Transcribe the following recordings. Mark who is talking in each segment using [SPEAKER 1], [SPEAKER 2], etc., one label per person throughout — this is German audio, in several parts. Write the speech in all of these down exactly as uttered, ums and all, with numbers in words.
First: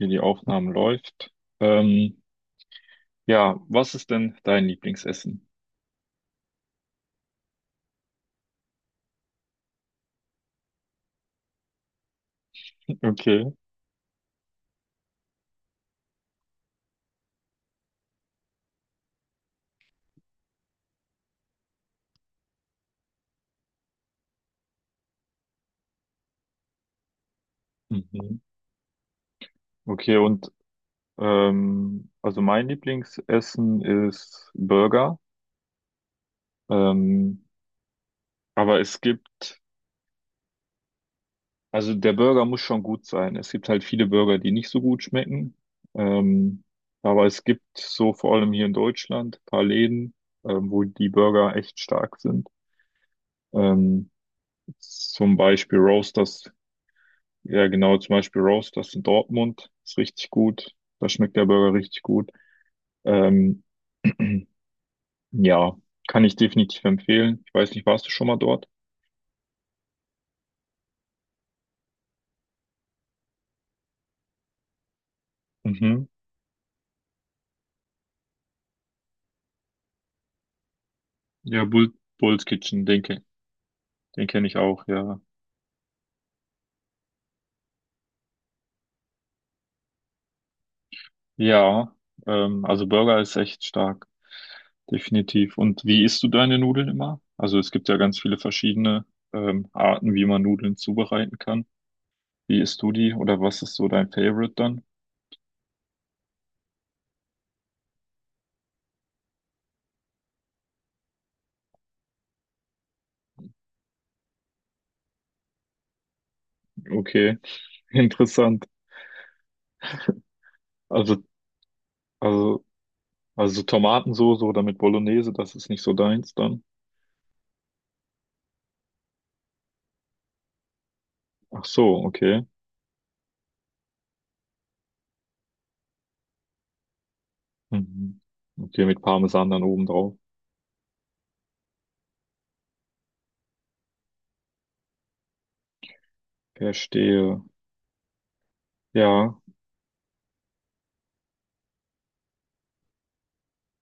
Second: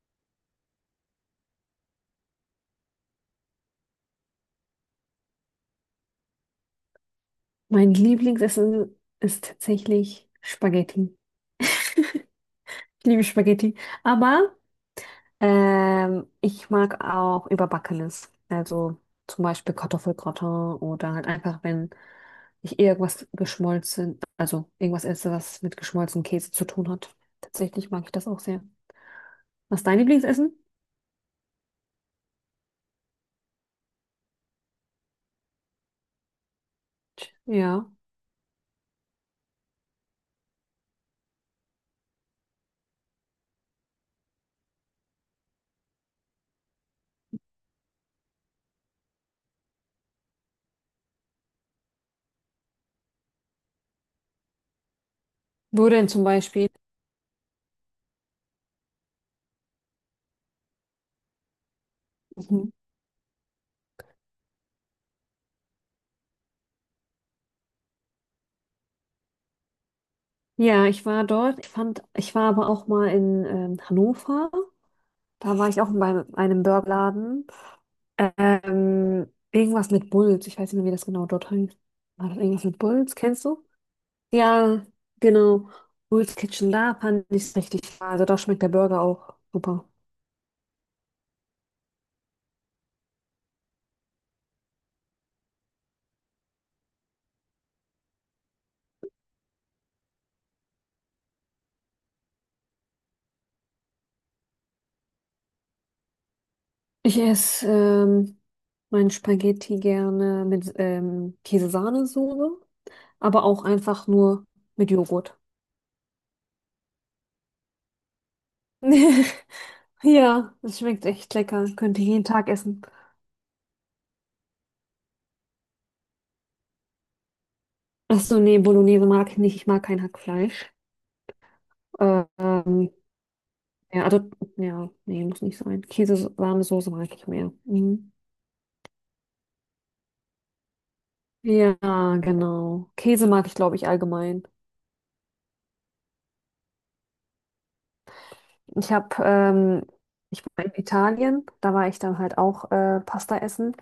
[SPEAKER 1] Okay, die Aufnahme läuft. Ähm, ja, was ist denn dein Lieblingsessen?
[SPEAKER 2] Mein Lieblingsessen ist tatsächlich Spaghetti. Ich liebe
[SPEAKER 1] Okay.
[SPEAKER 2] Spaghetti. Aber ähm, ich mag auch Überbackenes. Also zum Beispiel Kartoffelgratin oder halt einfach, wenn ich irgendwas geschmolzen, also irgendwas esse, was mit geschmolzenem Käse zu tun hat. Tatsächlich mag ich das
[SPEAKER 1] Mhm.
[SPEAKER 2] auch sehr. Was ist dein
[SPEAKER 1] Okay, und
[SPEAKER 2] Lieblingsessen?
[SPEAKER 1] ähm, also mein Lieblingsessen ist Burger. Ähm,
[SPEAKER 2] Ja.
[SPEAKER 1] aber es gibt, also der Burger muss schon gut sein. Es gibt halt viele Burger, die nicht so gut schmecken. Ähm, aber es gibt so vor allem hier in Deutschland ein paar Läden, ähm, wo die Burger echt stark sind. Ähm, zum Beispiel
[SPEAKER 2] Wo denn zum
[SPEAKER 1] Roasters.
[SPEAKER 2] Beispiel?
[SPEAKER 1] Ja, genau, zum Beispiel Roast, das in Dortmund ist richtig gut. Da schmeckt der Burger richtig gut.
[SPEAKER 2] Mhm.
[SPEAKER 1] Ähm, ja, kann ich definitiv empfehlen. Ich weiß nicht, warst du schon mal dort?
[SPEAKER 2] Ja, ich war dort. Ich fand, ich war aber auch mal in ähm, Hannover. Da war ich auch
[SPEAKER 1] Mhm.
[SPEAKER 2] bei einem Burgerladen. Ähm, irgendwas mit Bulls. Ich weiß nicht mehr, wie das genau dort
[SPEAKER 1] Ja,
[SPEAKER 2] heißt.
[SPEAKER 1] Bull,
[SPEAKER 2] War das
[SPEAKER 1] Bull's
[SPEAKER 2] irgendwas mit
[SPEAKER 1] Kitchen,
[SPEAKER 2] Bulls?
[SPEAKER 1] denke,
[SPEAKER 2] Kennst du?
[SPEAKER 1] den kenne ich
[SPEAKER 2] Ja,
[SPEAKER 1] auch, ja.
[SPEAKER 2] genau. Bulls Kitchen, da fand ich es richtig wahr. Also da schmeckt der Burger auch super.
[SPEAKER 1] Ja, ähm, also Burger ist echt stark, definitiv. Und wie isst du deine Nudeln immer? Also es gibt ja ganz viele verschiedene ähm, Arten, wie man Nudeln zubereiten kann. Wie isst du die oder was ist so dein Favorite dann?
[SPEAKER 2] Ich esse ähm, mein Spaghetti gerne mit ähm, Käse, aber auch einfach nur mit Joghurt.
[SPEAKER 1] Okay, interessant.
[SPEAKER 2] Ja, das schmeckt
[SPEAKER 1] Also,
[SPEAKER 2] echt lecker. Könnte ich jeden Tag
[SPEAKER 1] also
[SPEAKER 2] essen.
[SPEAKER 1] also so Tomatensoße oder mit Bolognese, das ist nicht so deins dann.
[SPEAKER 2] Achso, nee, Bolognese mag ich nicht. Ich mag kein Hackfleisch.
[SPEAKER 1] Ach so, okay.
[SPEAKER 2] Ähm, Ja, also, ja, nee, muss nicht sein. Käse, warme Soße mag ich mehr. Mhm.
[SPEAKER 1] Mhm. Okay, mit Parmesan dann oben drauf.
[SPEAKER 2] Ja, genau. Käse mag ich, glaube ich, allgemein.
[SPEAKER 1] Verstehe.
[SPEAKER 2] Ich habe,
[SPEAKER 1] Ja,
[SPEAKER 2] ähm, ich war in Italien, da war ich dann halt auch äh, Pasta essen.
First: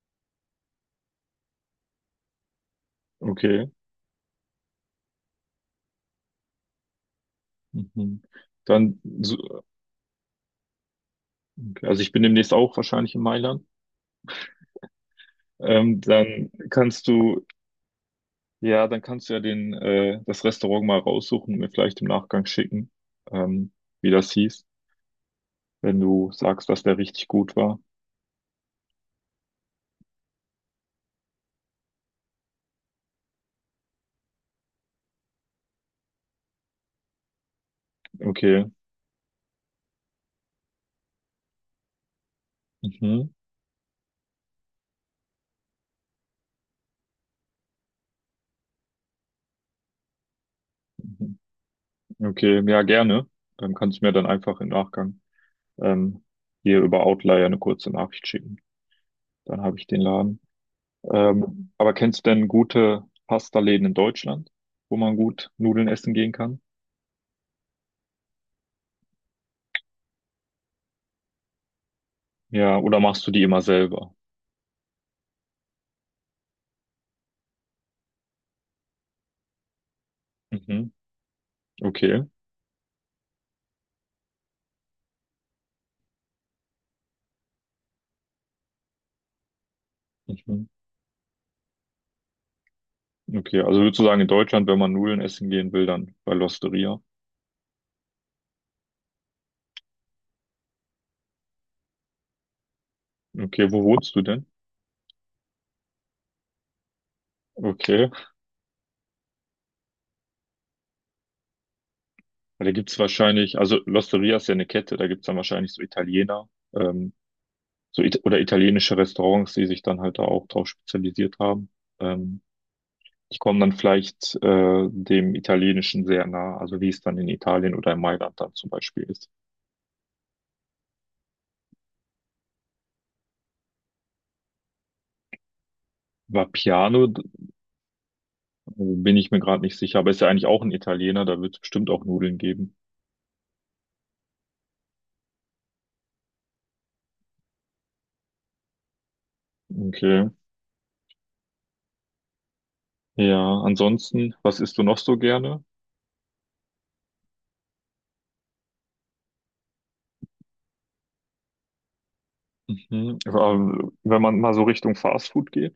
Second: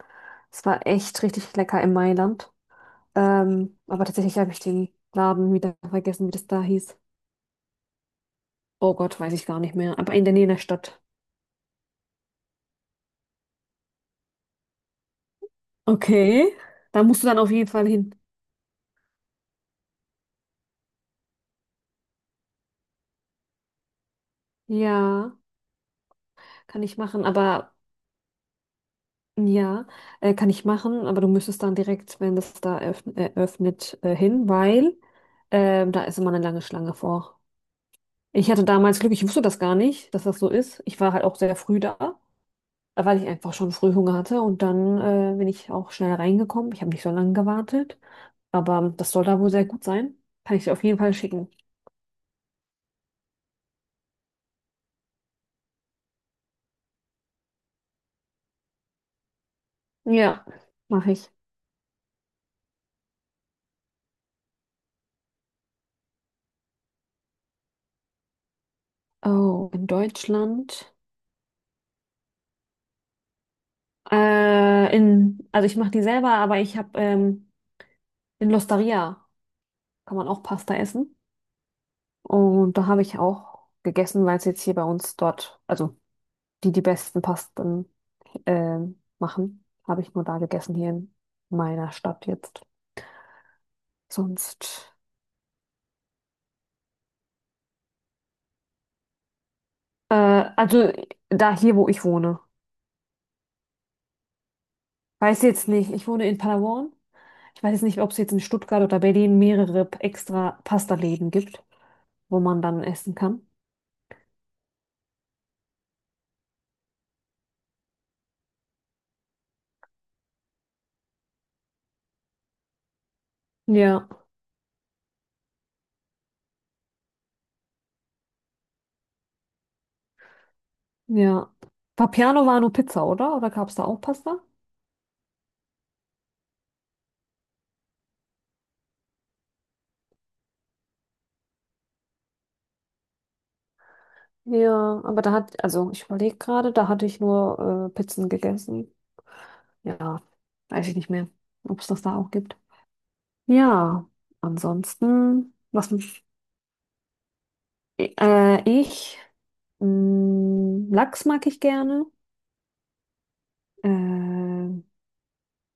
[SPEAKER 2] Es war echt richtig lecker in Mailand.
[SPEAKER 1] okay.
[SPEAKER 2] Ähm, aber tatsächlich habe ich den Laden wieder vergessen, wie das da hieß.
[SPEAKER 1] Mhm.
[SPEAKER 2] Oh
[SPEAKER 1] Dann,
[SPEAKER 2] Gott, weiß ich gar
[SPEAKER 1] so-
[SPEAKER 2] nicht mehr. Aber in der Nähe der Stadt.
[SPEAKER 1] okay, also ich bin demnächst auch wahrscheinlich in Mailand. Ähm, dann
[SPEAKER 2] Okay. Da
[SPEAKER 1] kannst
[SPEAKER 2] musst du dann
[SPEAKER 1] du,
[SPEAKER 2] auf jeden Fall hin.
[SPEAKER 1] ja, dann kannst du ja den, äh, das Restaurant mal raussuchen und mir vielleicht im Nachgang schicken, ähm, wie das hieß,
[SPEAKER 2] Ja,
[SPEAKER 1] wenn du sagst, dass
[SPEAKER 2] kann ich
[SPEAKER 1] der
[SPEAKER 2] machen.
[SPEAKER 1] richtig gut
[SPEAKER 2] Aber
[SPEAKER 1] war.
[SPEAKER 2] ja, äh, kann ich machen, aber du müsstest dann direkt, wenn das da eröffn- äh, äh, hin, weil ähm, da ist immer eine lange Schlange vor. Ich
[SPEAKER 1] Okay.
[SPEAKER 2] hatte damals Glück, ich wusste das gar nicht, dass das so ist. Ich war halt auch sehr früh da, weil
[SPEAKER 1] Mhm.
[SPEAKER 2] ich einfach schon früh Hunger hatte und dann äh, bin ich auch schnell reingekommen. Ich habe nicht so lange gewartet, aber das soll da wohl sehr gut sein. Kann ich dir auf jeden Fall
[SPEAKER 1] Mhm.
[SPEAKER 2] schicken.
[SPEAKER 1] Okay, ja, gerne. Dann kannst du mir dann einfach im Nachgang ähm, hier über Outlier eine kurze Nachricht schicken. Dann habe ich den Laden.
[SPEAKER 2] Ja, mache ich.
[SPEAKER 1] Ähm, aber kennst du denn gute Pasta-Läden in Deutschland, wo man gut Nudeln essen gehen kann?
[SPEAKER 2] Oh, in Deutschland.
[SPEAKER 1] Ja, oder machst du die immer selber?
[SPEAKER 2] Äh, in, also ich mache die selber, aber ich habe ähm, in L'Osteria kann man auch Pasta
[SPEAKER 1] Mhm.
[SPEAKER 2] essen.
[SPEAKER 1] Okay.
[SPEAKER 2] Und da habe ich auch gegessen, weil es jetzt hier bei uns dort, also die die besten Pasten ähm, machen, habe ich nur da
[SPEAKER 1] Mhm.
[SPEAKER 2] gegessen hier in meiner Stadt jetzt.
[SPEAKER 1] Okay, also würdest du sagen, in Deutschland, wenn man
[SPEAKER 2] Sonst,
[SPEAKER 1] Nudeln essen gehen will, dann bei L'Osteria?
[SPEAKER 2] äh, also da hier, wo ich wohne.
[SPEAKER 1] Okay, wo wohnst du denn?
[SPEAKER 2] Weiß jetzt nicht, ich wohne in Palawan. Ich weiß jetzt nicht,
[SPEAKER 1] Okay.
[SPEAKER 2] ob es jetzt in Stuttgart oder Berlin mehrere extra Pasta-Läden gibt, wo man
[SPEAKER 1] Ja, da
[SPEAKER 2] dann
[SPEAKER 1] gibt's
[SPEAKER 2] essen kann.
[SPEAKER 1] wahrscheinlich, also L'Osteria ist ja eine Kette, da gibt's dann wahrscheinlich so Italiener. Ähm, so it oder italienische Restaurants, die sich dann halt da auch drauf spezialisiert haben. Ähm, die kommen dann
[SPEAKER 2] Ja,
[SPEAKER 1] vielleicht äh, dem Italienischen sehr nah, also wie es dann in Italien oder in Mailand dann zum Beispiel ist.
[SPEAKER 2] ja. Papiano war nur Pizza, oder? Oder gab es da auch Pasta?
[SPEAKER 1] Vapiano, d- bin ich mir gerade nicht sicher, aber ist ja eigentlich auch ein Italiener, da wird es bestimmt auch Nudeln geben.
[SPEAKER 2] Ja, aber da hat, also ich überlege gerade, da hatte ich nur äh, Pizzen gegessen. Ja,
[SPEAKER 1] Okay.
[SPEAKER 2] weiß ich nicht mehr, ob es das da auch gibt.
[SPEAKER 1] Ja,
[SPEAKER 2] Ja,
[SPEAKER 1] ansonsten, was isst du noch so
[SPEAKER 2] ansonsten,
[SPEAKER 1] gerne?
[SPEAKER 2] was mich, äh, ich, mh, Lachs mag ich gerne.
[SPEAKER 1] Mhm. Ähm, wenn man mal so
[SPEAKER 2] Äh,
[SPEAKER 1] Richtung Fastfood geht.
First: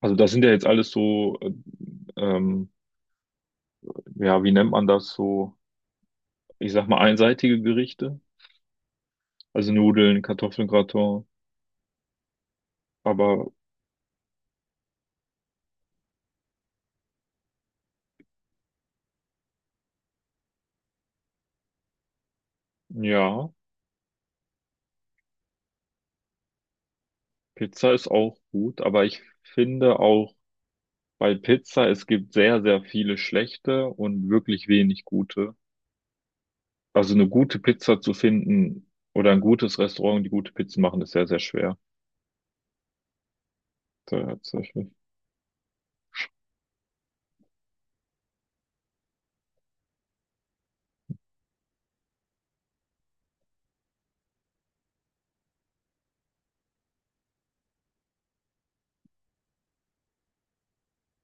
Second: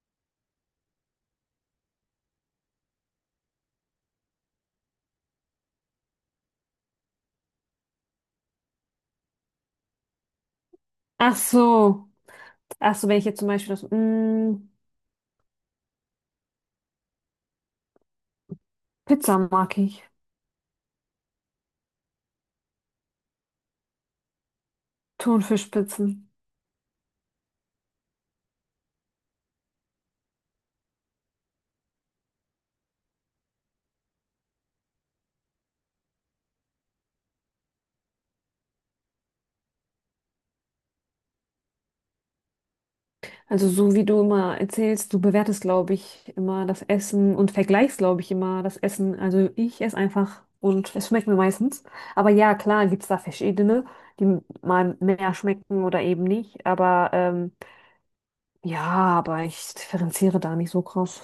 [SPEAKER 1] Also das sind ja jetzt alles so, äh, ähm, ja, wie nennt man das so? Ich sag mal einseitige Gerichte. Also Nudeln, Kartoffelgratin,
[SPEAKER 2] Ach so, ach so, wenn ich jetzt
[SPEAKER 1] aber
[SPEAKER 2] zum Beispiel das, mh, Pizza mag ich.
[SPEAKER 1] ja,
[SPEAKER 2] Thunfischpizzen.
[SPEAKER 1] Pizza ist auch gut. Aber ich finde auch bei Pizza, es gibt sehr, sehr viele schlechte und wirklich wenig gute. Also eine gute Pizza zu finden oder ein gutes Restaurant, die gute Pizza machen, ist sehr, sehr schwer.
[SPEAKER 2] Also so wie du immer
[SPEAKER 1] Tatsächlich.
[SPEAKER 2] erzählst, du bewertest, glaube ich, immer das Essen und vergleichst, glaube ich, immer das Essen. Also ich esse einfach und es schmeckt mir meistens. Aber ja, klar, gibt es da verschiedene, die mal mehr schmecken oder eben nicht. Aber ähm, ja, aber ich differenziere da nicht so krass.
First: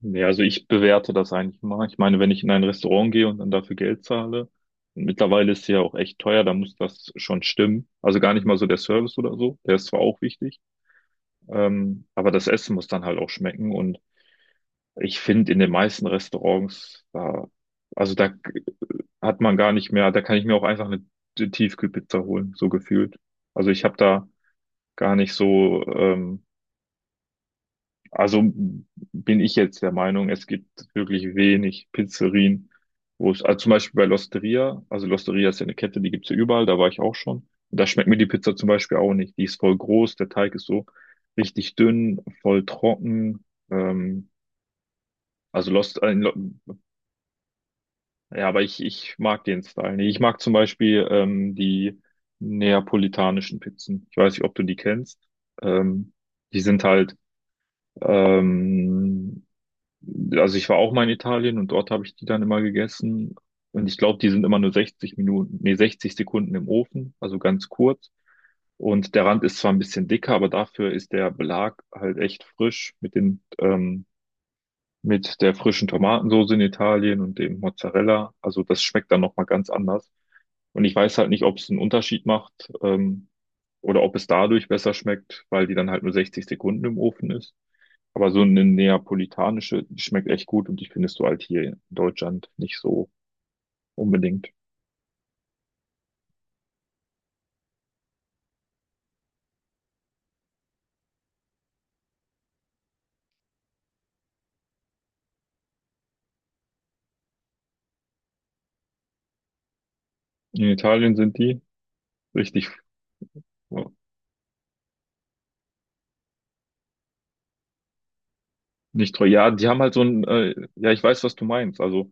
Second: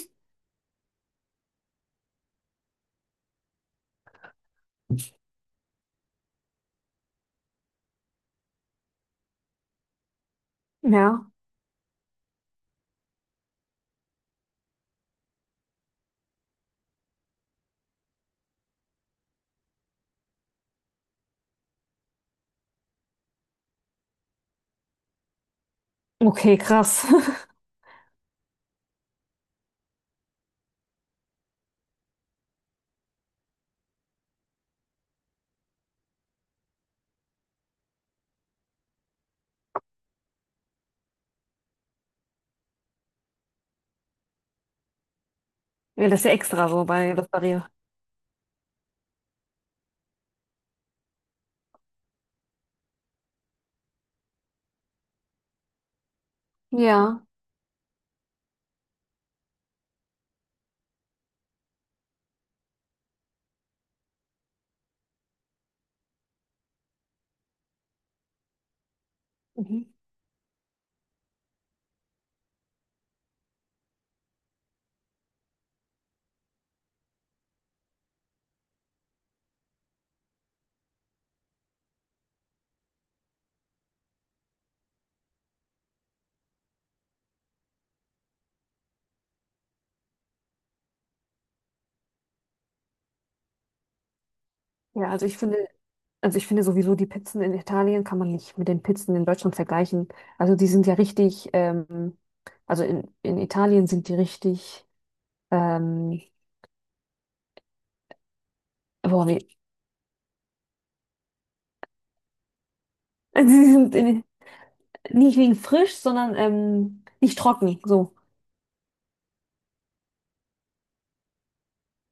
[SPEAKER 1] Nee, also ich bewerte das eigentlich mal. Ich meine, wenn ich in ein Restaurant gehe und dann dafür Geld zahle, und mittlerweile ist sie ja auch echt teuer, da muss das schon stimmen. Also gar nicht mal so der Service oder so, der ist zwar auch wichtig.
[SPEAKER 2] Ja.
[SPEAKER 1] Ähm, aber das Essen muss dann halt auch schmecken. Und ich finde, in den meisten Restaurants, da, also da k- hat man gar nicht mehr, da kann ich mir auch einfach eine Tiefkühlpizza holen, so gefühlt. Also ich habe da gar nicht so, ähm,
[SPEAKER 2] Okay, krass.
[SPEAKER 1] also bin ich jetzt der Meinung, es gibt wirklich wenig Pizzerien, wo es, also zum Beispiel bei L'Osteria, also L'Osteria ist ja eine Kette, die gibt's ja überall, da war ich auch schon. Und da schmeckt mir die Pizza zum Beispiel auch nicht. Die ist voll groß, der Teig ist so richtig dünn, voll trocken. Ähm, also Lost,
[SPEAKER 2] Ja,
[SPEAKER 1] äh,
[SPEAKER 2] das ist ja
[SPEAKER 1] Lo-
[SPEAKER 2] extra so bei Losteria.
[SPEAKER 1] ja, aber ich, ich mag den Style nicht. Ich mag zum Beispiel ähm, die neapolitanischen Pizzen. Ich weiß nicht, ob du die kennst. Ähm, die sind halt
[SPEAKER 2] Ja.
[SPEAKER 1] ähm, also ich war auch mal in Italien und dort habe ich die dann immer gegessen. Und ich glaube, die sind immer nur sechzig Minuten, nee, sechzig Sekunden im Ofen, also ganz kurz. Und der Rand ist zwar ein
[SPEAKER 2] Mhm.
[SPEAKER 1] bisschen dicker, aber dafür ist der Belag halt echt frisch mit den, ähm, mit der frischen Tomatensoße in Italien und dem Mozzarella. Also das schmeckt dann nochmal ganz anders. Und ich weiß halt nicht, ob es einen Unterschied macht, ähm, oder ob es dadurch besser schmeckt, weil die dann halt nur sechzig Sekunden im Ofen ist. Aber so eine neapolitanische, die schmeckt echt gut und die findest du halt hier in Deutschland nicht so unbedingt.
[SPEAKER 2] Ja, also ich finde. Also ich finde sowieso, die Pizzen in Italien kann man nicht mit den Pizzen in Deutschland vergleichen. Also die sind ja richtig, ähm, also in, in Italien sind die richtig, ähm, boah, wie,
[SPEAKER 1] In Italien sind die richtig,
[SPEAKER 2] sie
[SPEAKER 1] ja,
[SPEAKER 2] sind in, nicht wegen frisch, sondern ähm, nicht trocken, so.
[SPEAKER 1] nicht teuer. Ja, die haben halt so ein, äh, ja, ich weiß, was du meinst. Also,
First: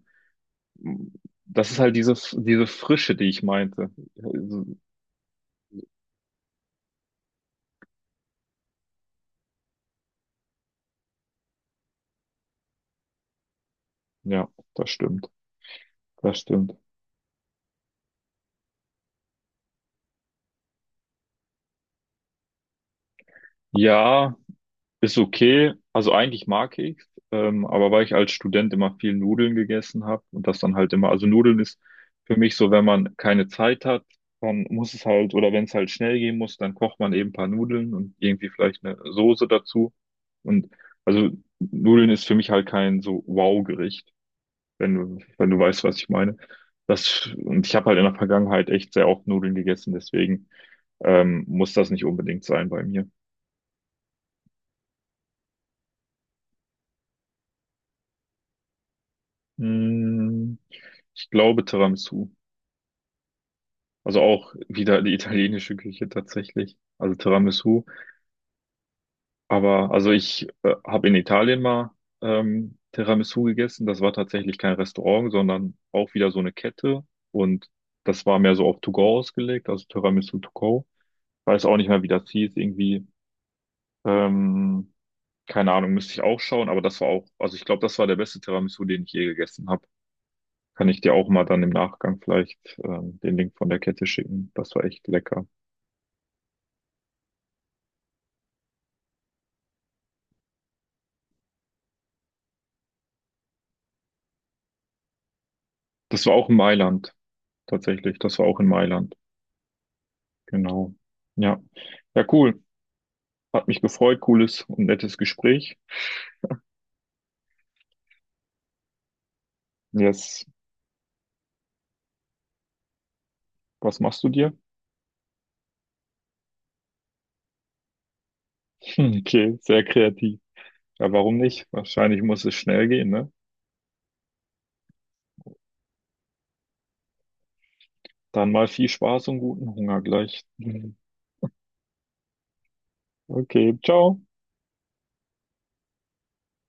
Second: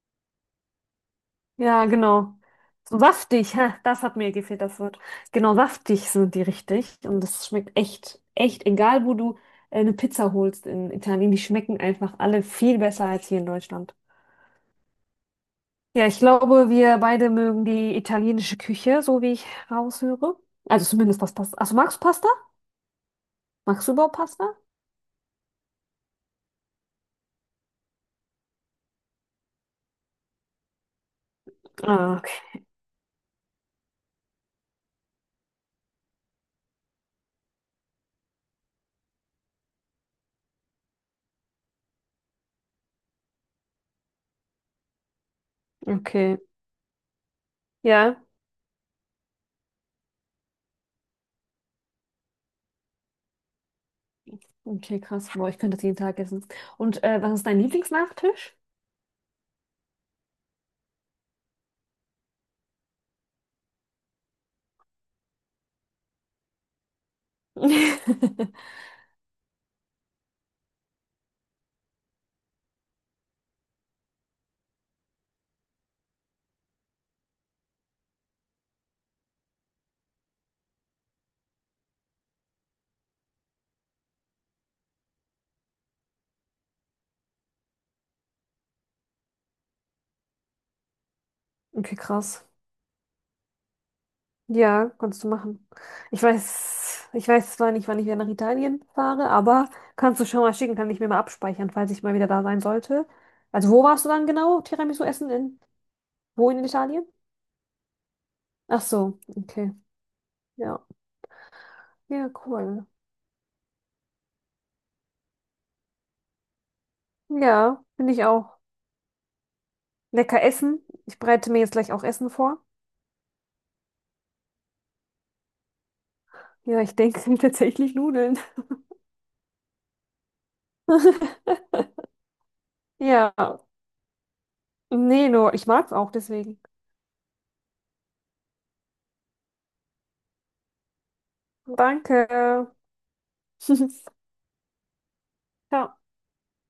[SPEAKER 1] m, das ist
[SPEAKER 2] Ja,
[SPEAKER 1] halt diese,
[SPEAKER 2] genau.
[SPEAKER 1] diese
[SPEAKER 2] So
[SPEAKER 1] Frische, die ich
[SPEAKER 2] saftig, ha,
[SPEAKER 1] meinte.
[SPEAKER 2] das hat mir gefehlt,
[SPEAKER 1] Also,
[SPEAKER 2] das Wort. Genau, saftig sind die richtig und das schmeckt echt, echt, egal wo du äh, eine Pizza holst in Italien, die schmecken einfach alle viel besser als hier in Deutschland.
[SPEAKER 1] ja, das stimmt.
[SPEAKER 2] Ja, ich
[SPEAKER 1] Das
[SPEAKER 2] glaube,
[SPEAKER 1] stimmt.
[SPEAKER 2] wir beide mögen die italienische Küche, so wie ich raushöre. Also zumindest was Pasta. Achso, magst du Pasta? Magst du überhaupt
[SPEAKER 1] Ja,
[SPEAKER 2] Pasta?
[SPEAKER 1] ist okay. Also eigentlich mag ich ähm, aber weil ich als Student immer viel Nudeln gegessen habe und das dann halt immer, also Nudeln ist
[SPEAKER 2] Ah, okay.
[SPEAKER 1] für mich so, wenn man keine Zeit hat, dann muss es halt, oder wenn es halt schnell gehen muss, dann kocht man eben ein paar Nudeln und irgendwie vielleicht eine Soße dazu. Und also Nudeln ist für mich halt kein so Wow-Gericht, wenn du, wenn du weißt, was ich meine.
[SPEAKER 2] Okay.
[SPEAKER 1] Das, und ich habe halt in der
[SPEAKER 2] Ja.
[SPEAKER 1] Vergangenheit echt sehr oft Nudeln gegessen, deswegen ähm, muss das nicht unbedingt sein bei mir.
[SPEAKER 2] Okay, krass. Boah, ich könnte das jeden Tag essen. Und äh, was ist dein Lieblingsnachtisch?
[SPEAKER 1] Mm. Ich glaube Tiramisu. Also auch wieder die italienische Küche tatsächlich. Also Tiramisu. Aber also ich äh, habe in Italien mal ähm, Tiramisu gegessen. Das war tatsächlich kein Restaurant, sondern auch wieder so eine Kette. Und das war mehr so auf To Go ausgelegt, also Tiramisu To Go. Weiß auch nicht mehr, wie das hieß. Irgendwie, ähm, keine Ahnung, müsste ich auch schauen. Aber das war auch, also ich glaube, das war der beste Tiramisu, den ich je gegessen habe. Kann ich dir auch mal dann im
[SPEAKER 2] Okay,
[SPEAKER 1] Nachgang
[SPEAKER 2] krass.
[SPEAKER 1] vielleicht ähm, den Link von der Kette schicken. Das war
[SPEAKER 2] Ja,
[SPEAKER 1] echt
[SPEAKER 2] kannst du
[SPEAKER 1] lecker.
[SPEAKER 2] machen. Ich weiß, ich weiß zwar nicht, wann ich wieder nach Italien fahre, aber kannst du schon mal schicken, kann ich mir mal abspeichern, falls ich mal wieder da sein sollte. Also wo warst du dann genau Tiramisu essen in?
[SPEAKER 1] Das war auch
[SPEAKER 2] Wo
[SPEAKER 1] in
[SPEAKER 2] in Italien?
[SPEAKER 1] Mailand, tatsächlich. Das war auch in
[SPEAKER 2] Ach
[SPEAKER 1] Mailand.
[SPEAKER 2] so, okay. Ja,
[SPEAKER 1] Genau. Ja. Ja,
[SPEAKER 2] ja,
[SPEAKER 1] cool.
[SPEAKER 2] cool.
[SPEAKER 1] Hat mich gefreut. Cooles und nettes Gespräch.
[SPEAKER 2] Ja, finde ich auch. Lecker
[SPEAKER 1] Jetzt,
[SPEAKER 2] essen. Ich bereite mir jetzt gleich auch Essen vor.
[SPEAKER 1] was machst du dir?
[SPEAKER 2] Ja, ich denke, es sind tatsächlich Nudeln.
[SPEAKER 1] Hm, okay, sehr kreativ. Ja, warum nicht? Wahrscheinlich muss es schnell gehen, ne?
[SPEAKER 2] Ja, nee, nur ich mag's auch deswegen.
[SPEAKER 1] Dann mal viel Spaß und guten Hunger gleich. Mhm.
[SPEAKER 2] Danke.
[SPEAKER 1] Okay, ciao.
[SPEAKER 2] Ciao.